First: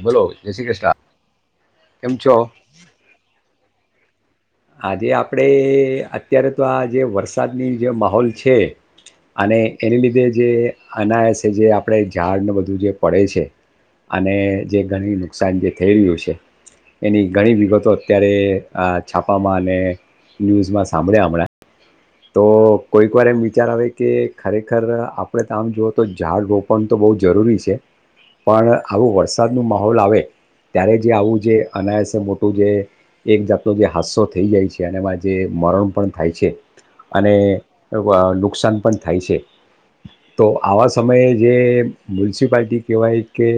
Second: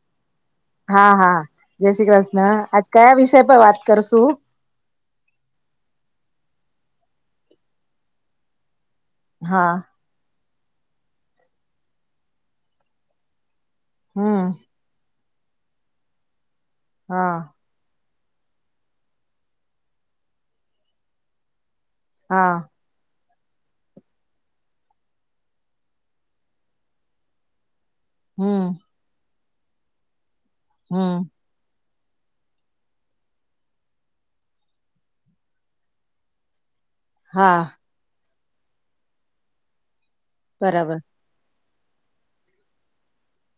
બોલો જય શ્રી કૃષ્ણ હા હા જય શ્રી કેમ છો કૃષ્ણ આજ કયા વિષય પર વાત તરસું આજે આપડે અત્યારે તો આ જે વરસાદની જે માહોલ છે અને હા એની લીધે જે અનાયસ જે આપણે ઝાડને બધું જે પડે છે. અને હમ જે ઘણી નુકસાન જે થઈ રહ્યું છે એની હા ઘણી વિગતો અત્યારે આ છાપામાં અને ન્યૂઝમાં સાંભળ્યા હમણાં તો હા કોઈક વાર એ અત્યારે આવેવે કે ખરેખર આપણે તો આમ જુઓ તો ઝાડ રોપણ તો બહુ જરૂરી છે હમ પણ આવું વરસાદનું માહોલ આવે ત્યારે જે હમ આવું જે અનાયસે મોટું જે એક જાતનો જે હદસો થઈ જાય છે અને એમાં જે મરણ પણ થાય છે અને હા નુકસાન પણ થાય છે તો આવા બરાબર સમયે જે મ્યુનિસિપાલટી કેવાય કે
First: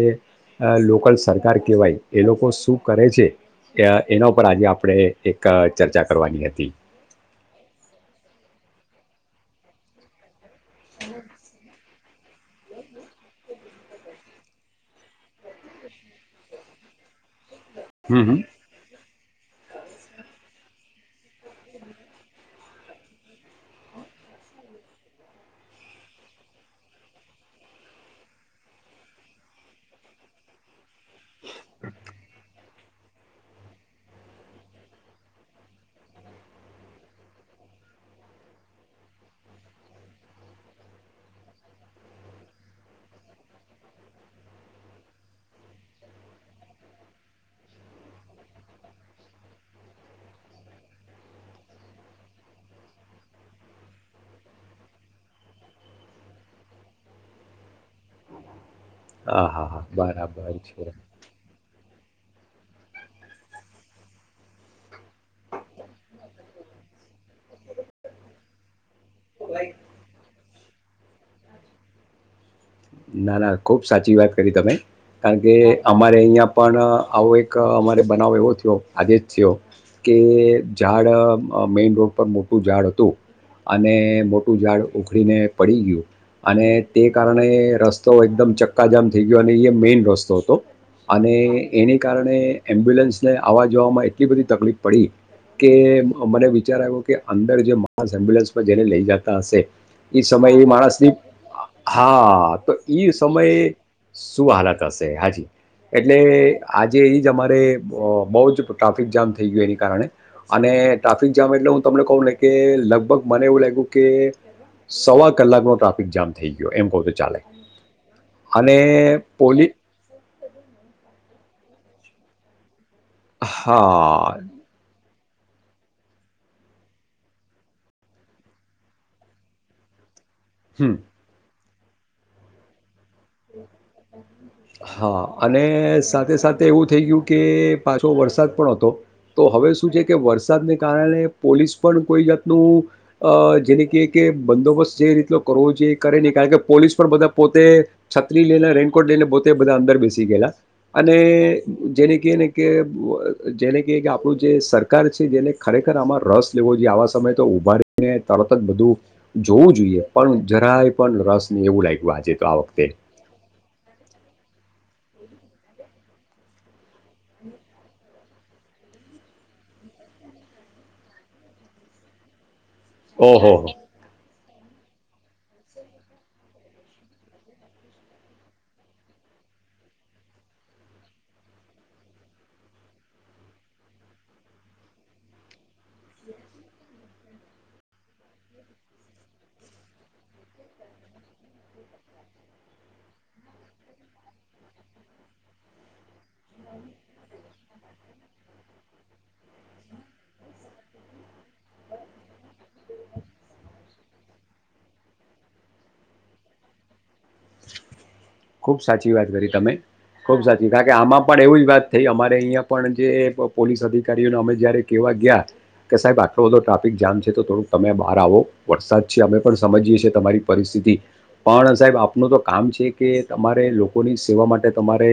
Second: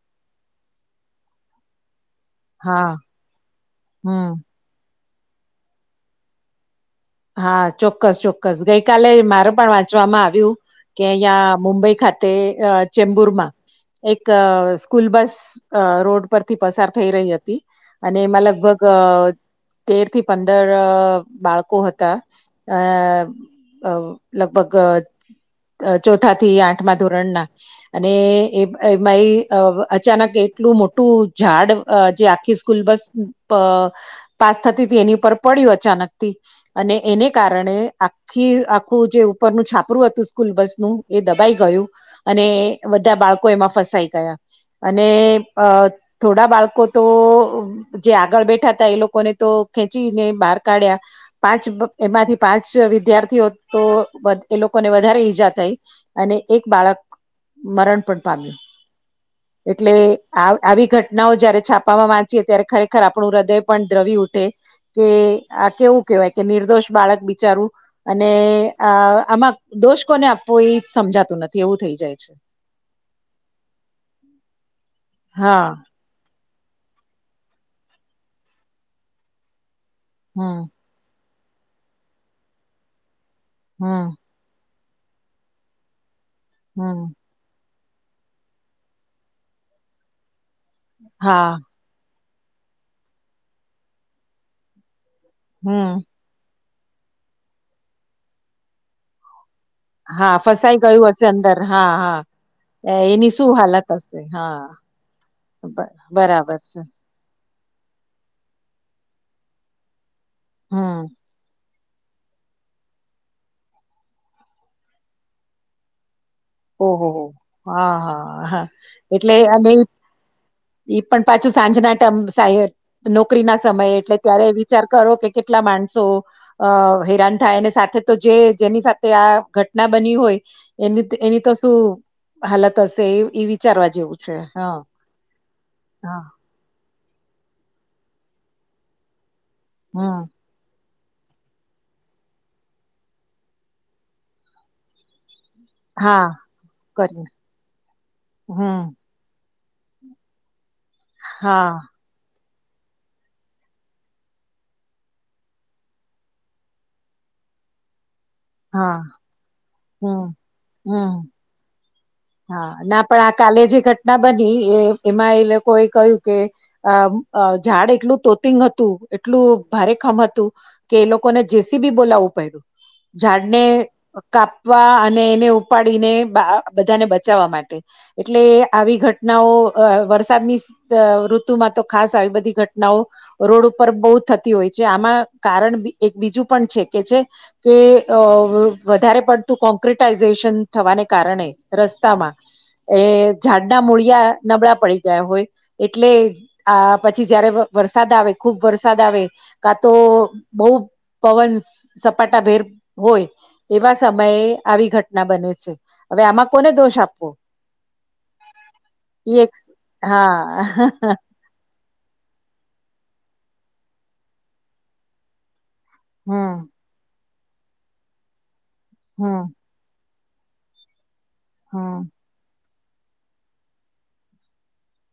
લોકલ સરકાર કેવાય એ લોકો શું હા કરે છે હમ એના ઉપર આજે આપણે એક ચર્ચા કરવાની હતી હા ચોક્કસ ચોક્કસ ગઈકાલે મારે પણ વાંચવામાં આવ્યું કે અહિયાં મુંબઈ ખાતે ચેમ્બુર માં એક સ્કૂલ બસ રોડ પરથી પસાર થઈ રહી હતી હમ અને હમ. એમાં લગભગ તેર થી પંદર બાળકો હતા અ અ લગભગ ચોથા થી આઠમાં ધોરણના અને એમાંય અચાનક એટલું મોટું ટૂ ઝાડ જે આખી સ્કૂલ બસ પાસ થતી ત એની ઉપર પડ્યું અચાનક થી અને એને કારણે આખી આખું જે ઉપરનું છાપરું હતું સ્કૂલ બસનું એ દબાઈ ગયું અને બધા બાળકો એમાં ફસાઈ ગયા અને અ થોડા બાળકો તો જે આગળ બેઠા હતા એ લોકોને તો ખેંચીને બહાર કાઢ્યા પાંચ એમાંથી પાંચ વિદ્યાર્થીઓ તો એ લોકોને વધારે ઈજા થઈ અને એક બાળક મરણ પણ પામ્યું હા હા હા એટલે બરાબર છે. આવી ઘટનાઓ જયારે છાપા વા ત્યારે ખરેખર આપણું હૃદય પણ દ્રવિ ઉઠે કે આ કેવું વાય કે નિર્દોષ બાળક બિચારું અને આ આમાં દોષ કોને આપ કોઈ સમજાતું નથી એવું થઈ જાય છે ના ના ખુબ સાચી વાત કરી તમે કારણ કે હા અમારે અહિયાં પણ આવો એક અમારે બનાવ એવો થયો આજે જ થયો કે હમ ઝાડ મેઈન રોડ પર મોટું ઝાડ હતું અને હમ મોટું ઝાડ ઉખડીને પડી ગયું અને હમ તે કારણે રસ્તો એકદમ ચક્કાજામ થઈ ગયો અને એ મેઈન રસ્તો હતો અને હા એની કારણે એમ્બ્યુલન્સને આવવા જોવામાં એટલી બધી તકલીફ પડી, કે હમ મને વિચાર આવ્યો કે અંદર જે માણસ એમ્બ્યુલન્સમાં જેને લઈ જતા હશે. એ હા સમય એ ફસાઈ ગયું માણસની હશે અંદર હા તો એ એની શું સમયે હાલત હશે શું હા હાલત હશે હાજી બ- એટલે બરાબર છે આજે એ બહ જ ટ્રાફિક જામ થઈ ગયું એની કારણે અને હમ ટ્રાફિક જામ એટલે હું, તમને કહું ને કે લગભગ મને એવું લાગ્યું કે, સવા કલાક નો ટ્રાફિક જામ થઈ ગયો એમ કહ ઓહો તો ચાલે હા હા હા અને એટલે પોલી અને ઈ પણ પાછું સાંજના ટમ સાહે નોકરી ના સમયે એટલે હા, ત્યારે વિચાર કરો કે કેટલા માણસો અ હેરાન થાય અને સાથે તો જે જેની સાથે આ ઘટના બની હોય હમ. એની એની તો શું હાલત હશે એ એ વિચારવા જેવું છે હા અને હા સાથે સાથે એવું થઈ ગયું કે પાછો વરસાદ પણ હતો તો હવે શું છે કે હમ વરસાદને કારણે પોલીસ પણ કોઈ જાતનું જેને ક કે બંદોબસ્ત જે રીતનો કરવો જોઈએ કરે હા નહી કારણ કે પોલીસ પણ કરીને બધા પોતે છત્રી લઈને હમ રેનકોટ લઈને બધા અંદર બેસી ગયેલા અને હા જેને ક ને કે જેને ક કે આપણું જે સરકાર છે જેને ખરેખર આમાં રસ લેવો જોઈએ આવા સમયે તો ઉાને તરત જ બધું હા જોવું જોઈએ હમ પણ જરાય પણ હમ રસ ને એવું લાગ હા ના પણ આ કાલે જે ઘટના બની એ એમાં એ લોકો એ કહ્યું કે અ ઝાડ એટલું તો હતું એટલું ભારે કામ હતું કે એ લોકોને જેસી બી બોલાવવું પડ્યું. ઓહોહો ઝાડને કાપવા અને એને ઉપાડીને, બધાને બચાવવા માટે એટલે આવી ઘટનાઓ વરસાદની ઋતુમાં તો ખાસ આવી બધી ઘટનાઓ રોડ ઉપર બહ થતી હોય છે આમાં કારણ એક બીજું પણ છે. છે કે વધારે પડતું કોંક્રિટાઈઝેશન થવાને કારણે રસ્તામાં એ ઝાડના મૂળિયા નબળા પડી ગયા હોય એટલે આ પછી જયારે વરસાદ આવે ખુબ વરસાદ આવે કા તો બહ, પવન સપાટાભેર હોય એવા સમયે આવી ઘટના બને છે હવે આમાં કોને દોષ આપવો ખુબ સાચી વાત એ કરી એક તમે ખુબ હા સાચી કારણ કે આમાં પણ એવું જ વાત તે અમારે અહિયાં પણ જે પોલીસ અધિકારીઓને અમે જયારે કેવા ગયા. કે સાહેબ આટલો બધો હમ ટ્રાફિક જામ છે તો થોડુંક તમે બહાર આવો વરસાદ છે હમ અમે પણ સમજીએ છી તમારી પરિસ્થિતિ પણ સાહેબ હમ આપનું તો કામ છે કે તમારે લોકોની સેવા માટે તમારે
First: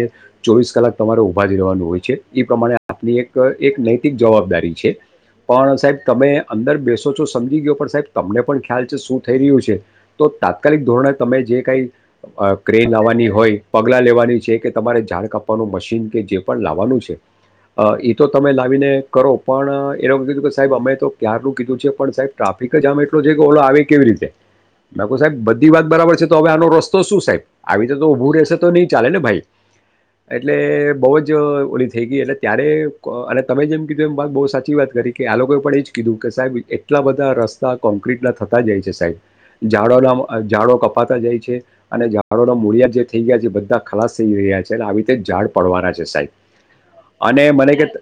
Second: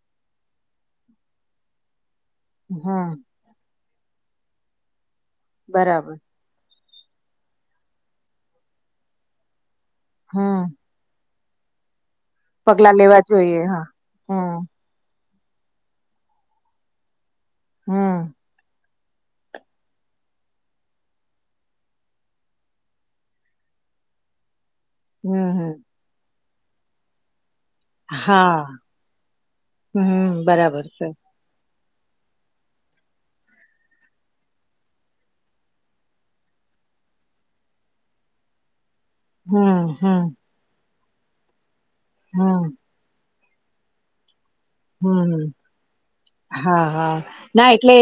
ચોવીસ કલાક તમારે ઊભા ર રહેવાનું હોય છે. એ પ્રમાણે આપની હમ એક એક નૈતિક જવાબદારી છે પણ સાહેબ બરાબર તમે અંદર બેસ ો સમજી ગયો પણ સાહેબ તમને પણ ખ્યાલ છે શું થઈ રહ્યું છે તો હમ તાત્કાલિક ધોરણે તમે જે કઈ ક્રેન પગલા લેવા લવાની જોઈએ હોય હા પગલા લેવાની છે હમ કે તમારે ઝાડ કપ આપવાનું મશીન કે જે પણ લાવવાનું છે એ તો હમ તમે લાવીને કરો પણ એ લોકો વતે કીધું કે સાહેબ અમે તો ક્યારનુંું કીધું છે પણ સાહેબ ટ્રાફિક જામ એટલો છે કે ઓલો આવે કેવી રીતે બા હમ સાહેબ બધી હમ વાત બરાબર છે તો હવે આનો રસ્તો શું સાહેબ આવી તો તો ઉઊભું રહેશે હા તો નઈ ચાલે ને ભાઈ હમ એટલે બરાબર છે બઉ જ ઓ થઈ ગઈ એટલે ત્યારે અને તમે જેમ કીધું એમ વાત બહુ સાચી વાત કરી કે આ લોકોએ પણ એ જ કીધું કે સાહેબ એટલ આટલા બધા રસ્તા કોન્ક્રીટ ના થતા જાય છે, સાઈડ હમ હમ ઝાડોના ઝાડો કપાતા જાય છે, અને ઝાડોના હમ મૂળિયા જે થઈ ગયા છે. બધા ખલાસ થઈ રહ્યા છે, આવી રીતે ઝાડ હમ પડવાના છે. સાહેબ હા હા અને ના મને કે એટલે ત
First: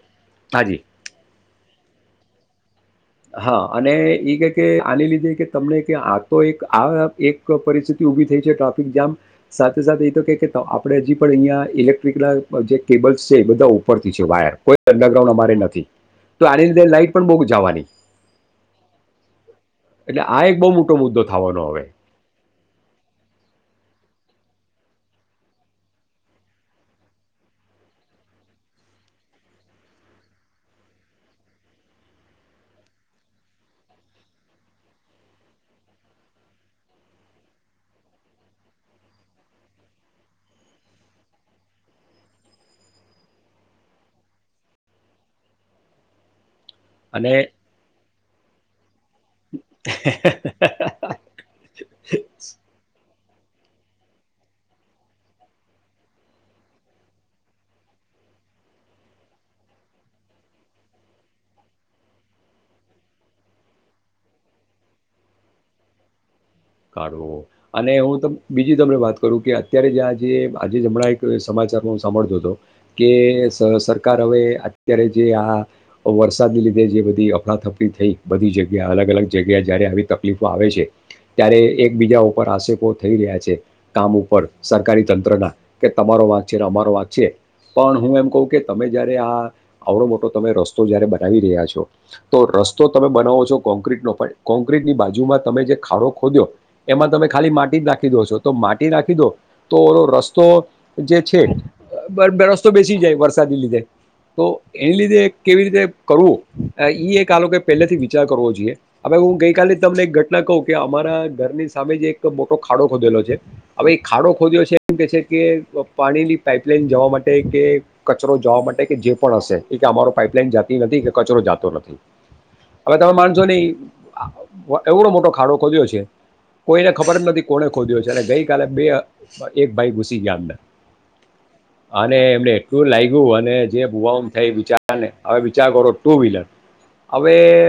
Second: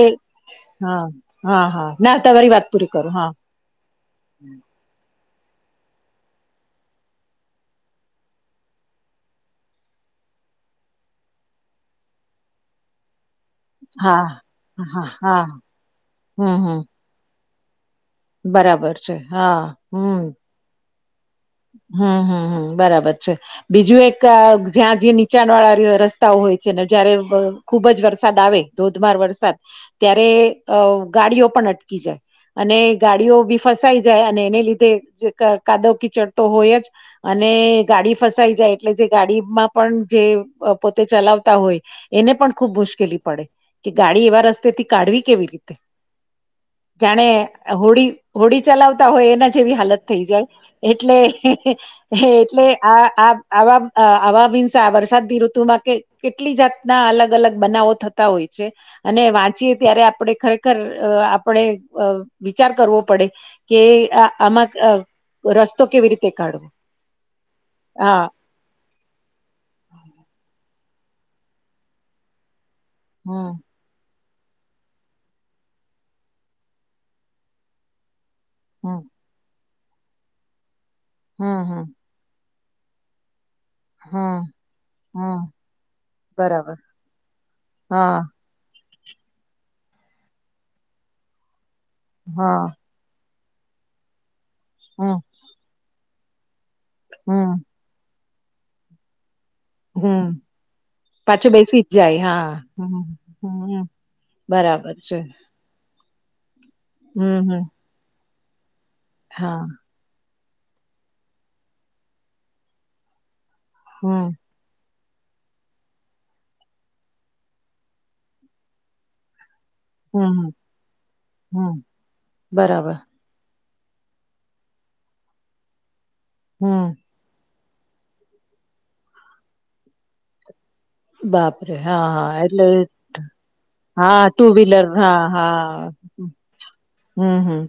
હાજી હા હા હા ના તમારી વાત પૂરી કરું હા હા અને ઈ કે કે આની લીધે. કે તમને કે આ તો એક આ એક પરિસ્થિતિ ઊભી થઈ છે, ટ્રાફિકજામ સાથે સાથે એ તો કે આપે હજી પણ અહીંયા ઇલેક્ટ્રિક ના જે કેબલ્સ. બધા ઉપરથી છે હા વાયર કોઈ હા અંડરગ્રાઉન્ડ હા અમારે નથી તો હમ આની હમ લીધે લાઈટ પણ બહુ જવાની બરાબર છે હા એટલે હું. આ એક બહુ મોટો મુદ્દો થવાનો હવે હું હું હું બરાબર છે બીજું એક જ્યાં જે નીચાણ વાળા રસ્તાઓ હોય છે ને જયારે ખુબ જ વરસાદ આવે ધોધમાર વરસાદ ત્યારે ગાડીઓ પણ અટકી જાય. અને ગાડીઓ બી ફસાઈ જાય અને એને લીધે કાદવ કિચડ તો હોય જ અને ગાડી ફસાઈ જાય એટલે જે ગાડીમાં પણ જે પોતે ચલાવતો. હોય એને પણ ખુબ મુશ્કેલી પડે કે ગાડી એવા રસ્તે થી કાઢવી કેવી રીતે જાણે અને હોળ હોડી ચલાવતા હોય એના જેવી હાલત થઈ જાય. એટલે આ એટલે આ આ આવા આવા ભિન્સા વરસાદની ઋતુમાં કે કેટલી જાતના અલગ અલગ બનાવો થતા હોય છે. અને વાંચીએ ત્યારે આપણે ખરેખર આપણેે વિચાર કરવો પડે. કે આમાં રસ્તા કાઢવો અને હા હું બીજી તમને વાત કરું કે અત્યારે જ્યાં જે આજે હમણાં એક સમાચારમાં હું સાંભળતો હતો, કે હમ સરકાર સરકાર હવે અત્યારે જે આ વરસાદને લીધે જે બધી અફડાથફરી થઈ. બધી જગ્યા હમ અલગ અલગ જગ્યા જ્યારે આવી તકલીફો આવે છે, ત્યારે હમ હમ એકબીજા પર આક્ષેપો થઈ રહ્યા છે. કામ હમ ઉપર સરકારી તંત્ર હમ ના કે તમારો વાંચી બરાબર અમારો વાંચીએ. પણ હું હા એમ કહું કે તમે જયારે આ આવડો મોટો તમે રસ્તો જયારે બનાવી રહ્યા છો, તો હા રસ્તો તમે બનાવો છો, કોક્રીટ નો કોક્રટની હમ બાજુમાં તમે જે ખાડો ખોદ્યો એમાં તમે ખાલી હમ માટી જ નાખી દો છો. તો માટી રાખી દો. તો હમ રસ્તો જે છે પાછું બેસી જ જાય બે હા રસ્તો બેસી હમ જાય વરસાદને હમ લીધે તો બરાબર એની છે લીધે કેવી રીતે કરવું એ એક હમ આ હમ પહેલેથી વિચાર કરવો જોઈએ હવે હું હા ગઈકાલે તમને એક ઘટ કહું કે અમારા ઘરની સામે જ એક મોટો ખાડો ખોદેલો છે હવે એ ખાડો હમ ખોદયો છે. એમ કેહે છે કે પાણીની પાઇપલાઈન જવા માટે કે કચરો જવા માટે કે જે પણ હશે. એ કે અમારો હમ પાઈપલાઈન હમ જાતી નથી કે કચરો જાતો હમ નથી બરાબર હવે તમે માનશોને. એવડો મોટો ખાડો ખોદયો છે કોઈને હમ ખબર જ નથી. કોણે ખોદયો છે અને ગઈકાલે બે એક ભાઈ ઘુસી ગયા અંદર બાપરે હા અને હા એમને એટલે એટલું લાગ્યું અને જે ભુવા હા ટુ થઈ વ્હીલર વિચારને હા હવે વિચાર કરો. હા ટુ વ્હીલર હવે હમ હમ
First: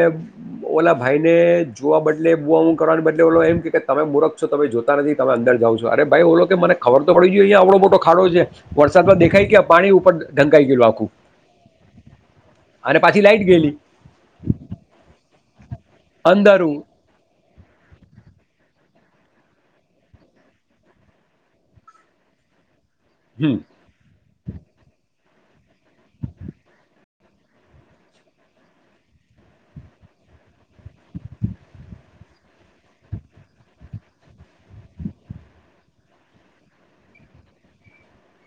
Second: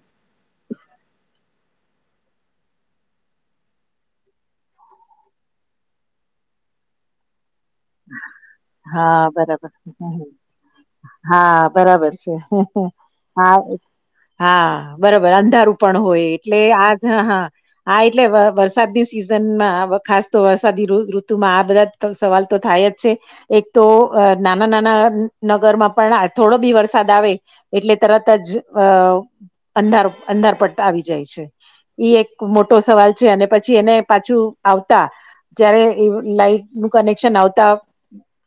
ઓલા ભાઈ ને જોવા બદલે બહુ કરવાની બદલે ઓલો એમ કે કે તમે મુરખોમે જોતા નથી તમે અંદર જાવ છો અરે ભાઈ ઓલો કે મને ખબર તો પડી ગઈ. અહિયાં આવડો મોટો ખાડો છે વરસાદમાં હા દેખાય કે બરાબર પાણી ઉપર હમ, ઢંકાઈ ગયેલું આખું. હા બરાબર છે અને પાછી લાઈટ ગયેલી હા હા બરાબર અંધારું પણ હોય અંદર એટલે હું આજ હ હા હા એટલે વરસાદની સિઝનમાં ખાસ તો વરસાદી ઋતુમાં આ બધા સવાલ તો થાય જ છે હમ એક તો નાના નાના નગરમાં પણ થોડો બી વરસાદ આવે એટલે તરત જ અંધાર અંધાર પટ આવી જાય છે. ઈ એક મોટો સવાલ છે અને પછી એને પાછું આવતા જયારે લાઈટનું કનેક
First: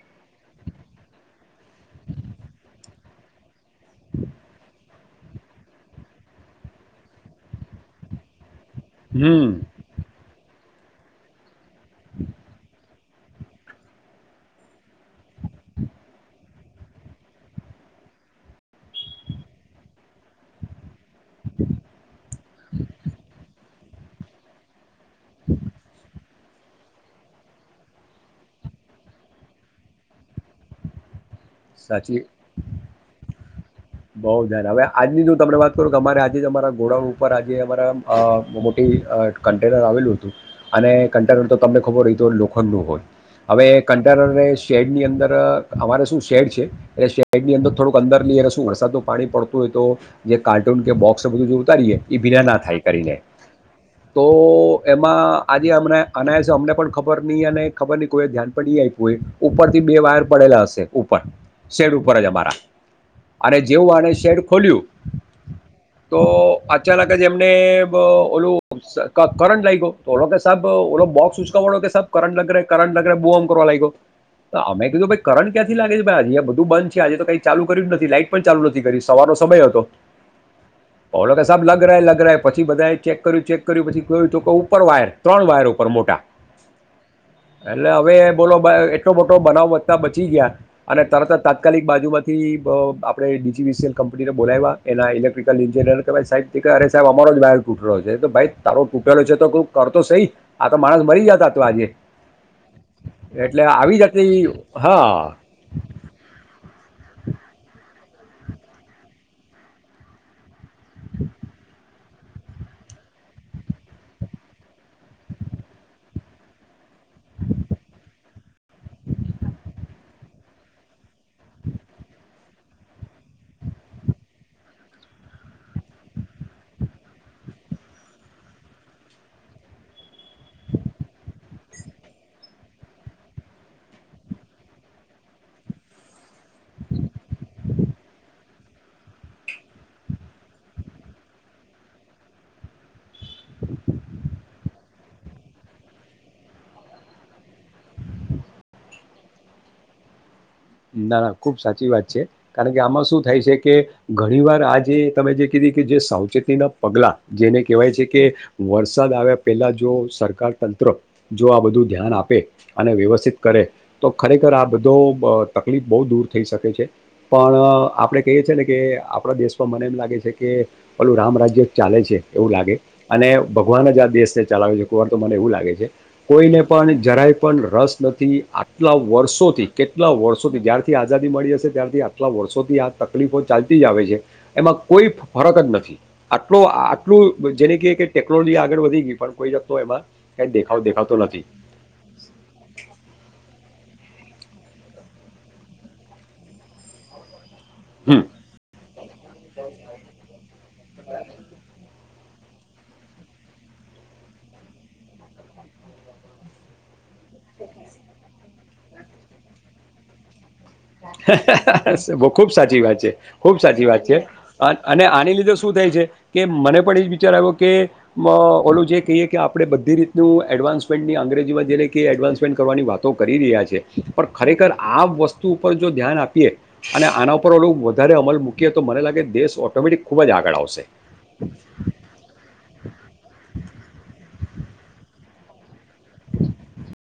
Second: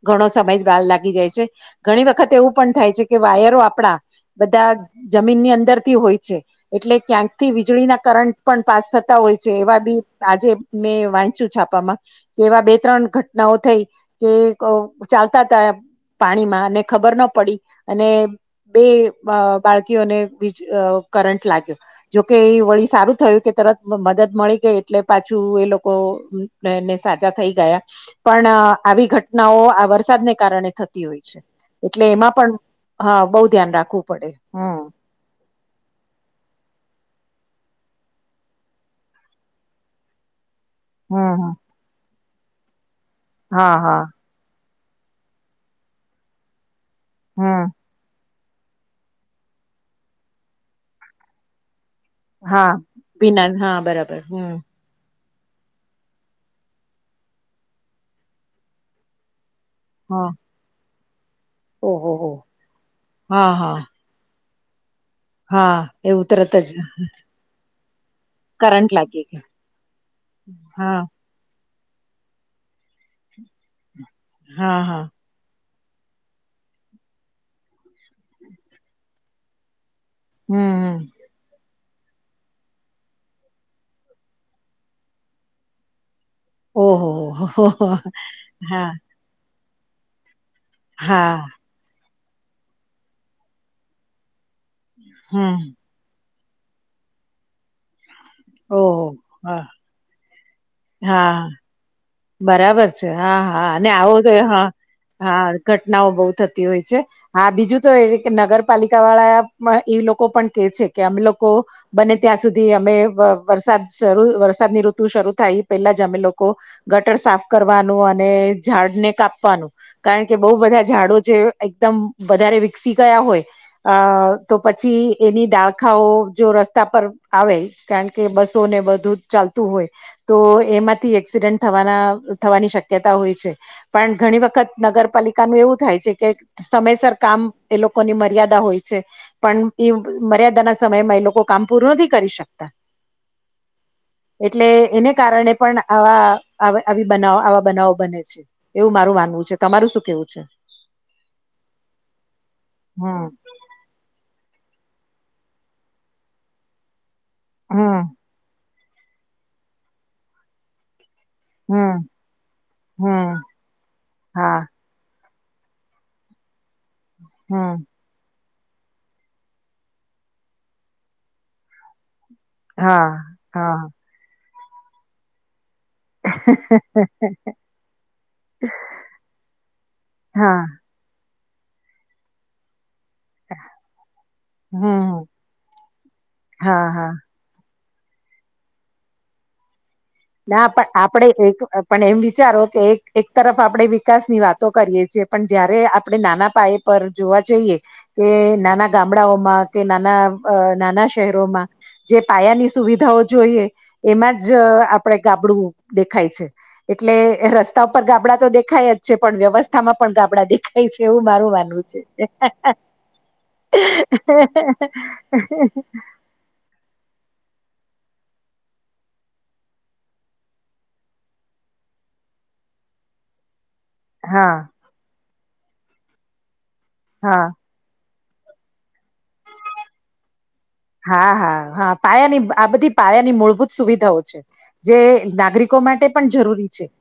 ઘણો સમય વાર લાગી જાય છે ઘણી વખત એવું પણ થાય છે કે વાયરો આપણા બધા જમીનની અંદરથી હોય છે એટલે ક્યાંક થી વીજળીના કરંટ પણ પાસ થતા હોય છે હમ એવા ભી આજે મેં વાંચુ છાપામાં કે એવા બે ત્રણ ઘટનાઓ થઈ કે ચાલતા હતા પાણીમાં અને ખબર ના પડી અને બે બાળકીઓને વિજ કરંટ લાગ્યો, જોકે એ વળી સારું થયું કે તરત મદદ મળી કે, એટલે પાછું એ લોકોને સાજા થઈ ગયા. પણ આવી ઘટનાઓ આ વરસાદને કારણે થતી હોય છે એટલે એમાં પણ હા બહુ ધ્યાન રાખવું પડે બઉ જારે હમ હવે આજની જો તમને વાત કરું કે અમારે આજે જ અમારા બોડા ઉપર આજે અમારા મોટી કન્ટેનર આવેલું હતું. અને કન્ટેનર હમ તો તમને ખબર હોય તો લોખંડ નું હોય હવે હા હા કન્ટેનરને શેડ ની અંદર અમારે શું શેડ છે એટલે શેડ ની હમ અંદર થોડુંક અંદર લઈ શું વરસાદનું પાણી પડતું હોય તો જે કાર્ટૂન કે બોક્સ બધું જો ઉતારીએ એ ભિના ના હા થાય કરીને પીના હા બરાબર તો હમ એમાં આજે અમણે અનાય અમને પણ ખબર નહી અને ખબર નહ કોઈ ધ્યાન પણ નઈ આપ્યું હોય, ઉપરથી બે વાયર હા પડેલા હશે ઉપર શેડ ઓહો ઉપર જ હો અમારા હા અને હા જેવું આને શેડ ખોલ્યું હા તો એવું તરત જ અચાનક જ એમને ઓ કરંટ લાગી ગયું કરંટ લાગ્યો ઓલો સાબ કે હા ઓલો બોક્સ ઉચકવાવાળો કે સાબ કરંટ લગ કરંટ બુમ કરવા લાગ્યો તો હા અમે હા કીધું ભાઈ કરટ ક્યાંથી લાગે છે ભ હ બધું બંધ છે આજે તો કઈ ચાલુ કર્યું જ નથી લાઈટ પણ ચાલુ નથી કરી સવાર નો સમય હતો. હમ હમ ઓલો કે સાબ લગ લગ લગ રહા પછી બધા ચેક કર્યું ચેક કર્યું પછીયું તો કે ઉપર વાયર ત્રણ વાયર ઉપર મોટા ઓહો હો હો એટલે હવે બોલો હા એટલો મોટો બનાવ બતા બચી ગયા અને તરત હા તાત્કાલિક બાજુમાંથી આપણે ડીજીવીસીએલ કંપનીનો બોલાવવા એના હમ ઇલેક્ટિકલ એન્જિનયર કે સાહેબ કે અરે સાહેબ અમારો જ તૂટ્યો છે તો ભાઈ તારો ઓહ તૂટેલો છે તો તુ હા કરતો સહી આ તો માણસ મરી હા જાત આજે બરાબર છે હા એટલે હા અને આવી આવો તો જાતની હા હા ઘટનાઓ બહુ થતી હોય છે, હા બીજું તો એ નગરપાલિકા વાળા એ લોકો પણ કે છે કે અમે લોકો બને ત્યાં સુધી અમે વરસાદ શરૂ વરસાદની ઋતુ શરૂ થાય પેલા જ અમે લોકો ગટર સાફ કરવાનું અને ઝાડ ને કાપવાનું કારણ કે બહુ બધા ઝાડો જે એકદમ વધારે વિકસી ગયા હોય અ તો પછી એની દાળખાઓ જો રસ્તા પર, આવે કારણ કે બસોને બધું ચાલતું હોય તો એમાંથી એક્સિડન્ટ થવાના થવાની શક્યતા હોય છે પણ ઘણી વખત નગરપાલિકાનું એવું થાય છે કે, સમયસર કામ એ લોકોની મર્યાદા હોય છે. પણ એ મર્યાદાના સમયમાં એ લોકો કામ પૂરું નથી કરી શકતા એટલે એને કારણે પણ આવા આવી બનાવ આવા બનાવો બને છે એવું મારું માનવું છે, તમારું શું કેવું છે? ના ના ખુબ સાચી વાત છે કારણ કે આમાં શું હમ થાય છે કે ઘણી વાર આ જે તમે જે કીધી કે જે સાવચેતીના પગલા જેને કહેવાય છે હમ કે, વરસાદ આવ્યા પહેલાં જો સરકાર તંત્ર જો આ બધું હમ ધ્યાન આપે અને વ્યવસ્થિત હમ કરે તો ખરેખર હા આ બધો તકલીફ બહુ દૂર થઈ શકે છે પણ હમ આપણે કહીએ છીએ ને કે આપણા દેશમાં મને એમ લાગે છે કે ઓલું રામ રાજય ચાલે છે. એવું લાગે હા અને હા ભગવાન જ આ દેેશને ચલાવે છે કોક વાર તો મને એવું લાગે છે. કોઈને પણ જરાય પણ રસ નથી આટલા વર્ષોથી કેટલા વર્ષો વર્ષોથી હા જ્યારથી આઝાદી મળી હશે ત્યારથી આટલા વર્ષોથી તકલીફો ચાલતી જ આવે છે એમાં કોઈ હમ ફરક જ નથી આટલો હા હા આટલું જેને કે, કે ટેકનોલોજી આગળ વધી ગઈ પણ કોઈ જસ્તો એમાં કાંઈ ના દેખાવ પણ દેખાતો આપડે નથી એક પણ એમ વિચારો કે એક એક તરફ આપણે વિકાસ ની વાતો કરીએ છીએ પણ જયારે આપણે નાના પાયે પર જોવા. જઈએ હમ કે નાના ગામડાઓમાં કે નાના નાના શહેરોમાં જે પાયાની સુવિધાઓ જોઈએ એમાં જ આપે ગાબડું દેખાય છે એટલે રસ્તા ઉપર ગાબડા તો દેખાય જ છે પણ વ્યવસ્થામાં પણ આપડા દે ખુબ સાચી વાત છે ખુબ સાચી વાત છે અને આની લીધે શું થાય છે કે મને પણ એ જ વિચાર આવ્યો કે કે ઓલું જે કહીએ કે આપણે બધી રીતનું એડવાન્સમેન્ટની અંગ્રેજીમાં જે લ કે એડવાન્સમેન્ટ કરવાની વાતો કરી રહ્યા છે પણ હા ખરેખર આ વસ્તુ ઉપર જો ધ્યાન આપીએ અને આના હા ઉપર ઓ વધારે અમલૂકીએ તોને લાગે દેશ ઓટોમેટિક ખૂબ જ આગળ આવ હોય હા હા હા પાયાની આ બધી પાયાની મૂળભૂત સુવિધાઓ છે જે નાગરિકો માટે પણ જરૂરી છે